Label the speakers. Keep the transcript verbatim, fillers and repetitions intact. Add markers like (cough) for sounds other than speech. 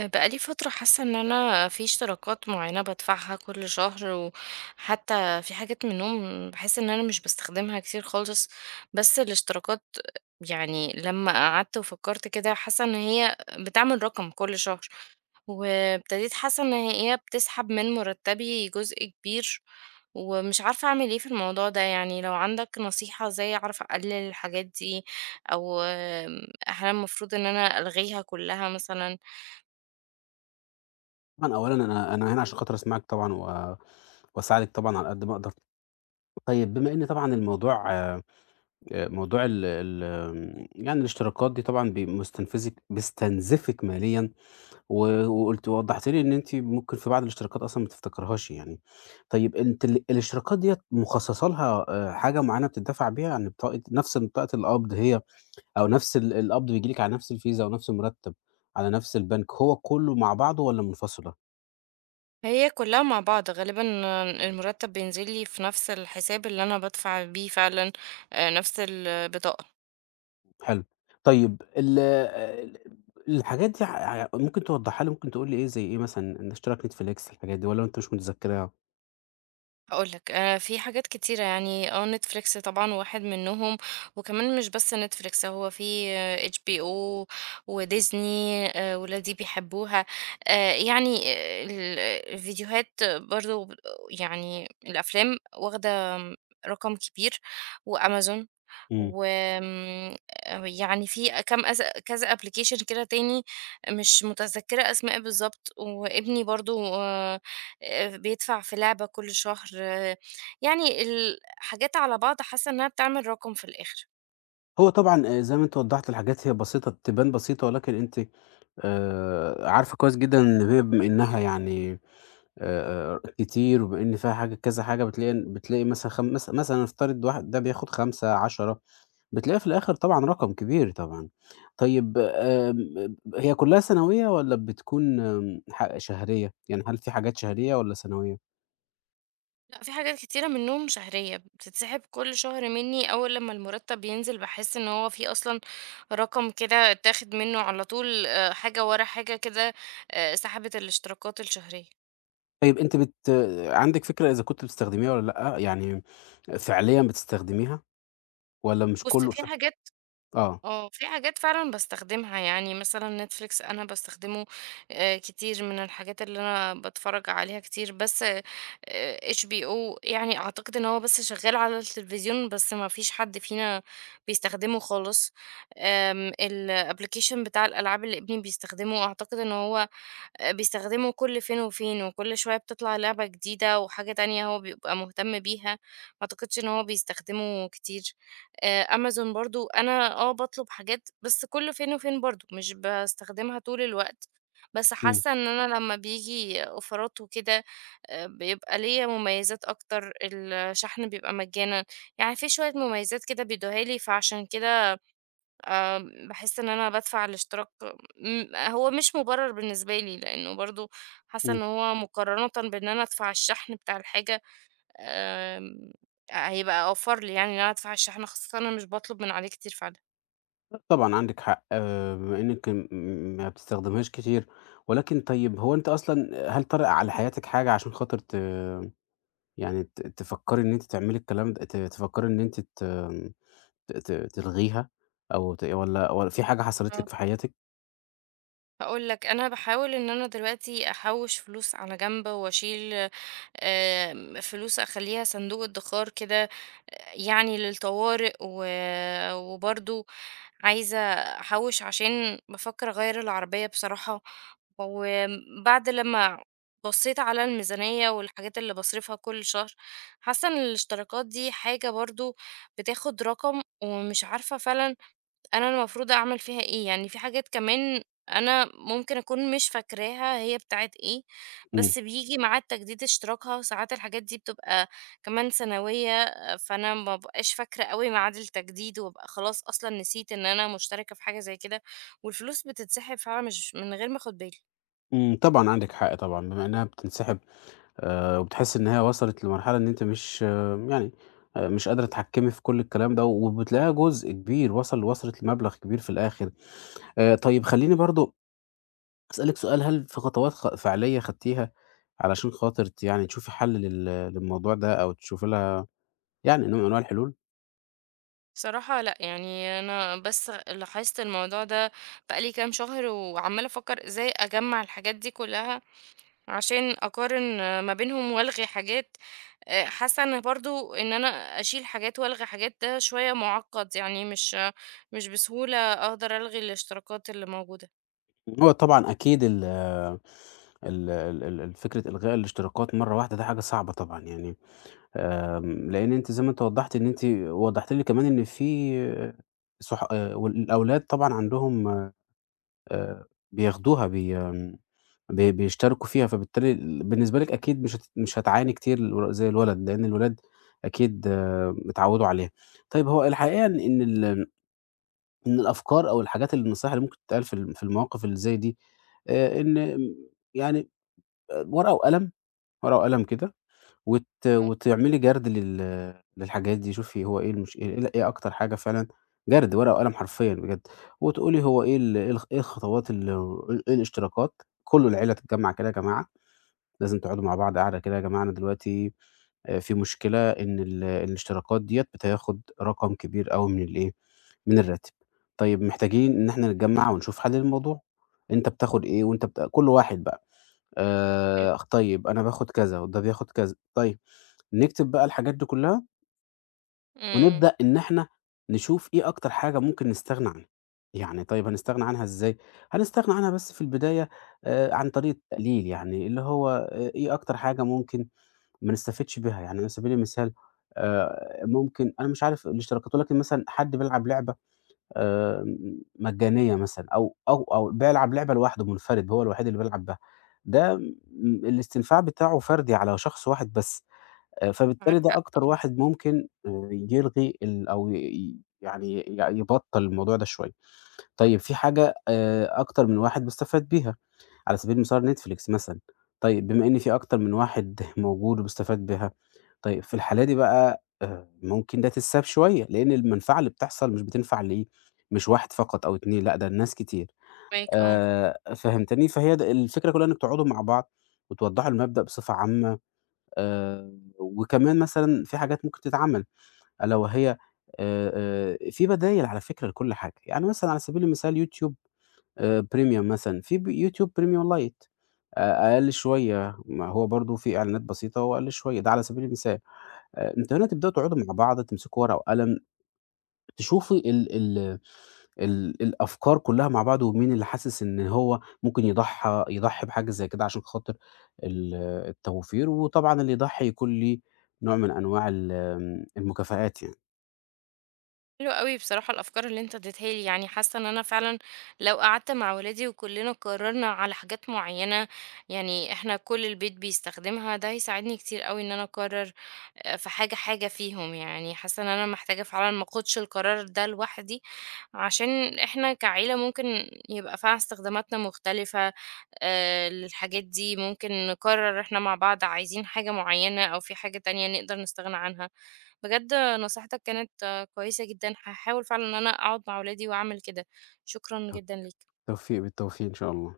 Speaker 1: بقالي فترة حاسة ان انا في اشتراكات معينة بدفعها كل شهر. وحتى في حاجات منهم بحس ان انا مش بستخدمها كتير خالص. بس الاشتراكات، يعني لما قعدت وفكرت كده حاسة ان هي بتعمل رقم كل شهر. وابتديت حاسة ان هي بتسحب من مرتبي جزء كبير. ومش عارفة اعمل ايه في الموضوع ده، يعني لو عندك نصيحة ازاي اعرف اقلل الحاجات دي، او هل المفروض ان انا الغيها كلها مثلا؟
Speaker 2: طبعًا أولًا أنا أنا هنا عشان خاطر أسمعِك طبعًا و وأساعدِك طبعًا على قد ما أقدر. طيب بما إن طبعًا الموضوع آآ موضوع ال ال آمم يعني الاشتراكات دي طبعًا بي مستنفذِك بيستنزفِك ماليًا، و وقُلتِ ووضّحتِ لي إن أنتِ ممكن في بعض الاشتراكات أصلًا ما تفتكريهاش يعني. طيب أنتِ ال الاشتراكات ديّة مخصصة لها آآ حاجة معيّنة بتدفع بيها؟ يعني بطاقة نفس بطاقة القبض هي، أو نفس ال القبض بييجي لِك على نفس الفيزا ونفس المرتب على نفس البنك، هو كُلّه مع بعضه والّا منفصلة؟
Speaker 1: هي كلها مع بعض غالبًا، المرتب بينزل لي في نفس الحساب اللي أنا بادفع بيه فعلًا، آآ، نفس البطاقة.
Speaker 2: حلو. طيب ال ال الحاجات دي ع ممكن توضّحها لي، ممكن تقول لي إيه زي إيه، مثلًا إن اشتراك Netflix الحاجات دي، والّا أنت مش متذكّرها؟
Speaker 1: هاقول لك، آآ، في حاجات كتيرة، يعني آه Netflix طبعًا واحد منهم، وكمان مش بس Netflix، هو في آه، إتش بي أو وDisney، آآ، ولادي بيحبوها. آآ، يعني آه، ال الفيديوهات برضه، يعني الأفلام واخدة رقم كبير، وAmazon.
Speaker 2: إمم.
Speaker 1: وآمم آآ يعني في كام أز كذا application كده تاني، مش متذكّرة أسماء بالضبط، وابني برضه آآ بيدفع في لعبة كل شهر، آه، يعني الحاجات على بعض حاسة إنّها بتعمل رقم في الآخر.
Speaker 2: هو طبعًا آآ زي ما أنت وضّحت، الحاجات هي بسيطة، تبان بسيطة، ولكن أنتِ آآ عارفة كويس جدًا إن هي، بما إنها يعني آآ كتير، وبما إن فيها حاجة كذا حاجة، بتلاقي إن بتلاقي مثلًا خم مث مثلًا نفترض واحد ده بياخد خمسة، عشرة، بتلاقي في الآخر طبعًا رقم كبير طبعًا. طيب آمم هي كلّها سنوية والّا بتكون آم، ح شهرية؟ يعني هل في حاجات شهرية والّا سنوية؟
Speaker 1: لأ، في حاجات كتيرة منّهم شهرية، بتتسحب كل شهر منّي، أول لمّا المُرتّب ينزل باحس إن هو في أصلًا رقم كده اتاخد منّه على طول، آآ حاجة ورا حاجة كده، آآ سحبت الاشتراكات الشهرية.
Speaker 2: طيب أنتِ بت عندِك فكرة إذا كنتِ بتستخدميها والّا لأ؟ يعني فعليًا بتستخدميها والّا مش
Speaker 1: بُص،
Speaker 2: كلّه
Speaker 1: في
Speaker 2: ف
Speaker 1: حاجات
Speaker 2: آه.
Speaker 1: آه، في حاجات فعلًا باستخدمها، يعني مثلًا Netflix أنا باستخدمه آآ كتير، من الحاجات اللي أنا باتفرّج عليها كتير، بس آآ إتش بي أو يعني أعتقد إن هو بس شغّال على التلفزيون، بس ما فيش حد فينا بيستخدمه خالص. آمم الapplication بتاع الألعاب اللي ابني بيستخدمه، أعتقد إن هو آآ بيستخدمه كل فين وفين، وكل شوية بتطلع لعبة جديدة وحاجة تانية هو بيبقى مهتم بيها، ما أعتقدش إن هو بيستخدمه كتير. آآ أمازون برضه أنا آه باطلب حاجات، بس كل فين وفين برضه، مش باستخدمها طول الوقت، بس
Speaker 2: إمم،
Speaker 1: حاسة إن أنا لمّا بييجي أوفرات وكده، آآ بيبقى ليّا مميزات أكتر، الشحن بيبقى مجانا، يعني في شوية مميزات كده بيدوها لي، فعشان كده آمم، باحس إن أنا بادفع الاشتراك م هو مش مُبرر بالنسبة لي، لإنه برضه حاسة
Speaker 2: إمم.
Speaker 1: إن هو مقارنةً بإن أنا أدفع الشحن بتاع الحاجة، آمم، هيبقى أوفر لي، يعني إن أنا أدفع الشحن، خاصةً أنا مش باطلب من عليه كتير فعلًا.
Speaker 2: لأ طبعًا عندِك حق. آآ بما إنِّك م م- ما بتستخدمهاش كتير، ولكن طيب هو أنتِ أصلًا هل طرأ على حياتِك حاجة عشان خاطر ت يعني ت تفكّري إن أنتِ تعملي الكلام، د ت تفكّري إن أنتِ ت ت ت تلغيها، أو ت والّا والّا في حاجة حصلت
Speaker 1: آه.
Speaker 2: لِك في حياتِك؟
Speaker 1: هاقول لك، أنا باحاول إن أنا دلوقتي أحوّش فلوس على جنب وأشيل آمم، فلوس أخلّيها صندوق ادخار كده، يعني للطوارئ و... وبرضو عايزة أحوش عشان بفكر أغير العربية بصراحة. وبعد لما بصيت على الميزانية والحاجات اللي بصرفها كل شهر، حاسة ان الاشتراكات دي حاجة برضو بتاخد رقم، ومش عارفة فعلا أنا المفروض أعمل فيها إيه، يعني في حاجات كمان أنا ممكن أكون مش فاكراها هي بتاعة إيه،
Speaker 2: إمم،
Speaker 1: بس بييجي ميعاد تجديد اشتراكها، وساعات الحاجات دي بتبقى كمان سنوية، فأنا ما بابقاش فاكرة أوي ميعاد التجديد، وابقى خلاص أصلًا نسيت إن أنا مشتركة في حاجة زي كده، والفلوس بتتسحب فعلًا مش من غير ما آخد بالي.
Speaker 2: إمم، طبعًا عندِك حق طبعًا. بما إنها بتنسحب، آآ وبتحسّي إن هي وصلت لمرحلة إن أنتِ مش آه، يعني آآ مش قادرة تتحكّمي في كل الكلام ده، وبتلاقيها جزء كبير وصل وصلت لمبلغ كبير في الآخر. آآ طيب خلّيني برضه أسألِك سؤال. هل في خطوات خ فعلية خدتيها علشان خاطر ت يعني تشوفي حل لل للموضوع ده، أو تشوفي لها يعني نوع من أنواع الحلول؟
Speaker 1: بصراحة لأ، يعني أنا بس لاحظت الموضوع ده بقى لي كام شهر، وعمّالة أفكر إزاي أجمّع الحاجات دي كلها عشان أقارن ما بينهم، وألغي حاجات. آآ، حاسة إن برضه إن أنا أشيل حاجات وألغي حاجات ده شوية مُعقّد، يعني مش مش بسهولة أقدر ألغي الاشتراكات اللي موجودة.
Speaker 2: هو طبعًا أكيد ال ال ال ال ال فكرة إلغاء الاشتراكات مرّة واحدة ده حاجة صعبة طبعًا يعني. آمم، لإن أنتِ زي ما أنتِ وضّحتِ، إن أنتِ وضّحتِ لي كمان إن في آه، صح. آآ، والأولاد طبعًا عندهم، آآ بياخدوها بي آمم بي بيشتركوا فيها، فبالتالي ال بالنسبة لِك أكيد مش هت مش هتعاني كتير الو زي الولد، لإن الولاد أكيد آه، اتعوّدوا عليها. طيب هو الحقيقة إن إن ال إن الأفكار أو الحاجات النصايح اللي ممكن تتقال في ال في المواقف اللي زي دي، آآ إن يعني آه، ورقة وقلم، ورقة وقلم كده، وت
Speaker 1: آه.
Speaker 2: وتعملي جَرد لل للحاجات دي. شوفي هو إيه، المش إيه ال إيه أكتر حاجة فعلًا، جَرد ورقة وقلم حرفيًا بجد، وتقولي هو إيه، ال إيه الخ إيه الخطوات، ال إيه إيه الاشتراكات. كُلّه العيلة تتجمّع كده يا جماعة، لازم تقعدوا مع بعض قعدة كده يا جماعة، أنا دلوقتي آآ في مشكلة إن ال الاشتراكات ديّة بتاخد رقم كبير أوي من الإيه، من الراتب. طيب محتاجين إن إحنا نتجمّع ونشوف حل للموضوع. أنت بتاخد إيه، وأنت بت كُلّ واحد بقى.
Speaker 1: حلو.
Speaker 2: آآ، طيب أنا باخد كذا، وده بياخد كذا، طيب نكتب بقى الحاجات دي كلها،
Speaker 1: إمم.
Speaker 2: ونبدأ إن إحنا نشوف إيه أكتر حاجة ممكن نستغنى عنها. يعني طيب هنستغنى عنها إزاي؟ هنستغنى عنها، بس في البداية، آآ، عن طريق التقليل، يعني اللي هو آآ، إيه أكتر حاجة ممكن ما نستفدش بيها. يعني على سبيل المثال آآ، ممكن أنا مش عارف الاشتراكات، ولكن مثلًا حد بيلعب لعبة آآ مجانية مثلًا، أو أو أو بيلعب لعبة لوحده منفرد، هو الوحيد اللي بيلعب بها. ده م الاستنفاع بتاعه فردي على شخص واحد بس. آآ
Speaker 1: معاك
Speaker 2: فبالتالي ده
Speaker 1: حق.
Speaker 2: أكتر واحد ممكن آآ يلغي ال أو ي ي- يعني ي يعني يبطّل الموضوع ده شوية. طيب في حاجة آآ أكتر من واحد بيستفاد بيها، على سبيل المثال نتفليكس مثلًا. طيب بما إن في أكتر من واحد (laughs) موجود وبيستفاد بها، طيب في الحالة دي بقى آآ ممكن ده تتساب شوية، لإن المنفعة اللي بتحصل مش بتنفع لإيه، مش واحد فقط أو اتنين لأ، ده لناس كتير.
Speaker 1: فاهماك، آه.
Speaker 2: آآ فهمتني؟ فهي د الفكرة كلها إنك تقعدوا مع بعض، وتوضّحوا المبدأ بصفة عامة. آآ وكمان مثلًا في حاجات ممكن تتعمل، ألا وهي آآ آآ في بدايل على فكرة لكل حاجة. يعني مثلًا على سبيل المثال يوتيوب آآ premium مثلًا، في ب يوتيوب premium lite، آآ أقل شوية، ما هو برضه في إعلانات بسيطة وأقل شوية، ده على سبيل المثال. آآ أنتم هنا تبدأوا تقعدوا مع بعض، تمسكوا ورقة وقلم، تشوفي ال ال ال الأفكار كلها مع بعض، ومين اللي حاسس إن هو ممكن يضحى يضحي بحاجة زي كده عشان خاطر ال التوفير. وطبعًا اللي يضحي يكون ليه نوع من أنواع ال المكافآت يعني.
Speaker 1: حلو أوي بصراحة الأفكار اللي أنت اديتها لي، يعني حاسة إن أنا فعلًا لو قعدت مع ولادي وكلنا قررنا على حاجات معينة، يعني إحنا كل البيت بيستخدمها، ده هيساعدني كتير أوي إن أنا أقرر آآ، في حاجة، حاجة فيهم، يعني حاسة إن أنا محتاجة فعلًا ما آخدش القرار ده لوحدي، عشان إحنا كعيلة ممكن يبقى فيها استخداماتنا مختلفة آآ، للحاجات دي، ممكن نقرر إحنا مع بعض عايزين حاجة معينة أو في حاجة تانية نقدر نستغنى عنها. بجد نصيحتك كانت آه، كويسة جدًا، هاحاول فعلًا إن أنا أقعد مع ولادي وأعمل كده. شكرًا جدًا ليك.
Speaker 2: التوفيق بالتوفيق إن شاء الله.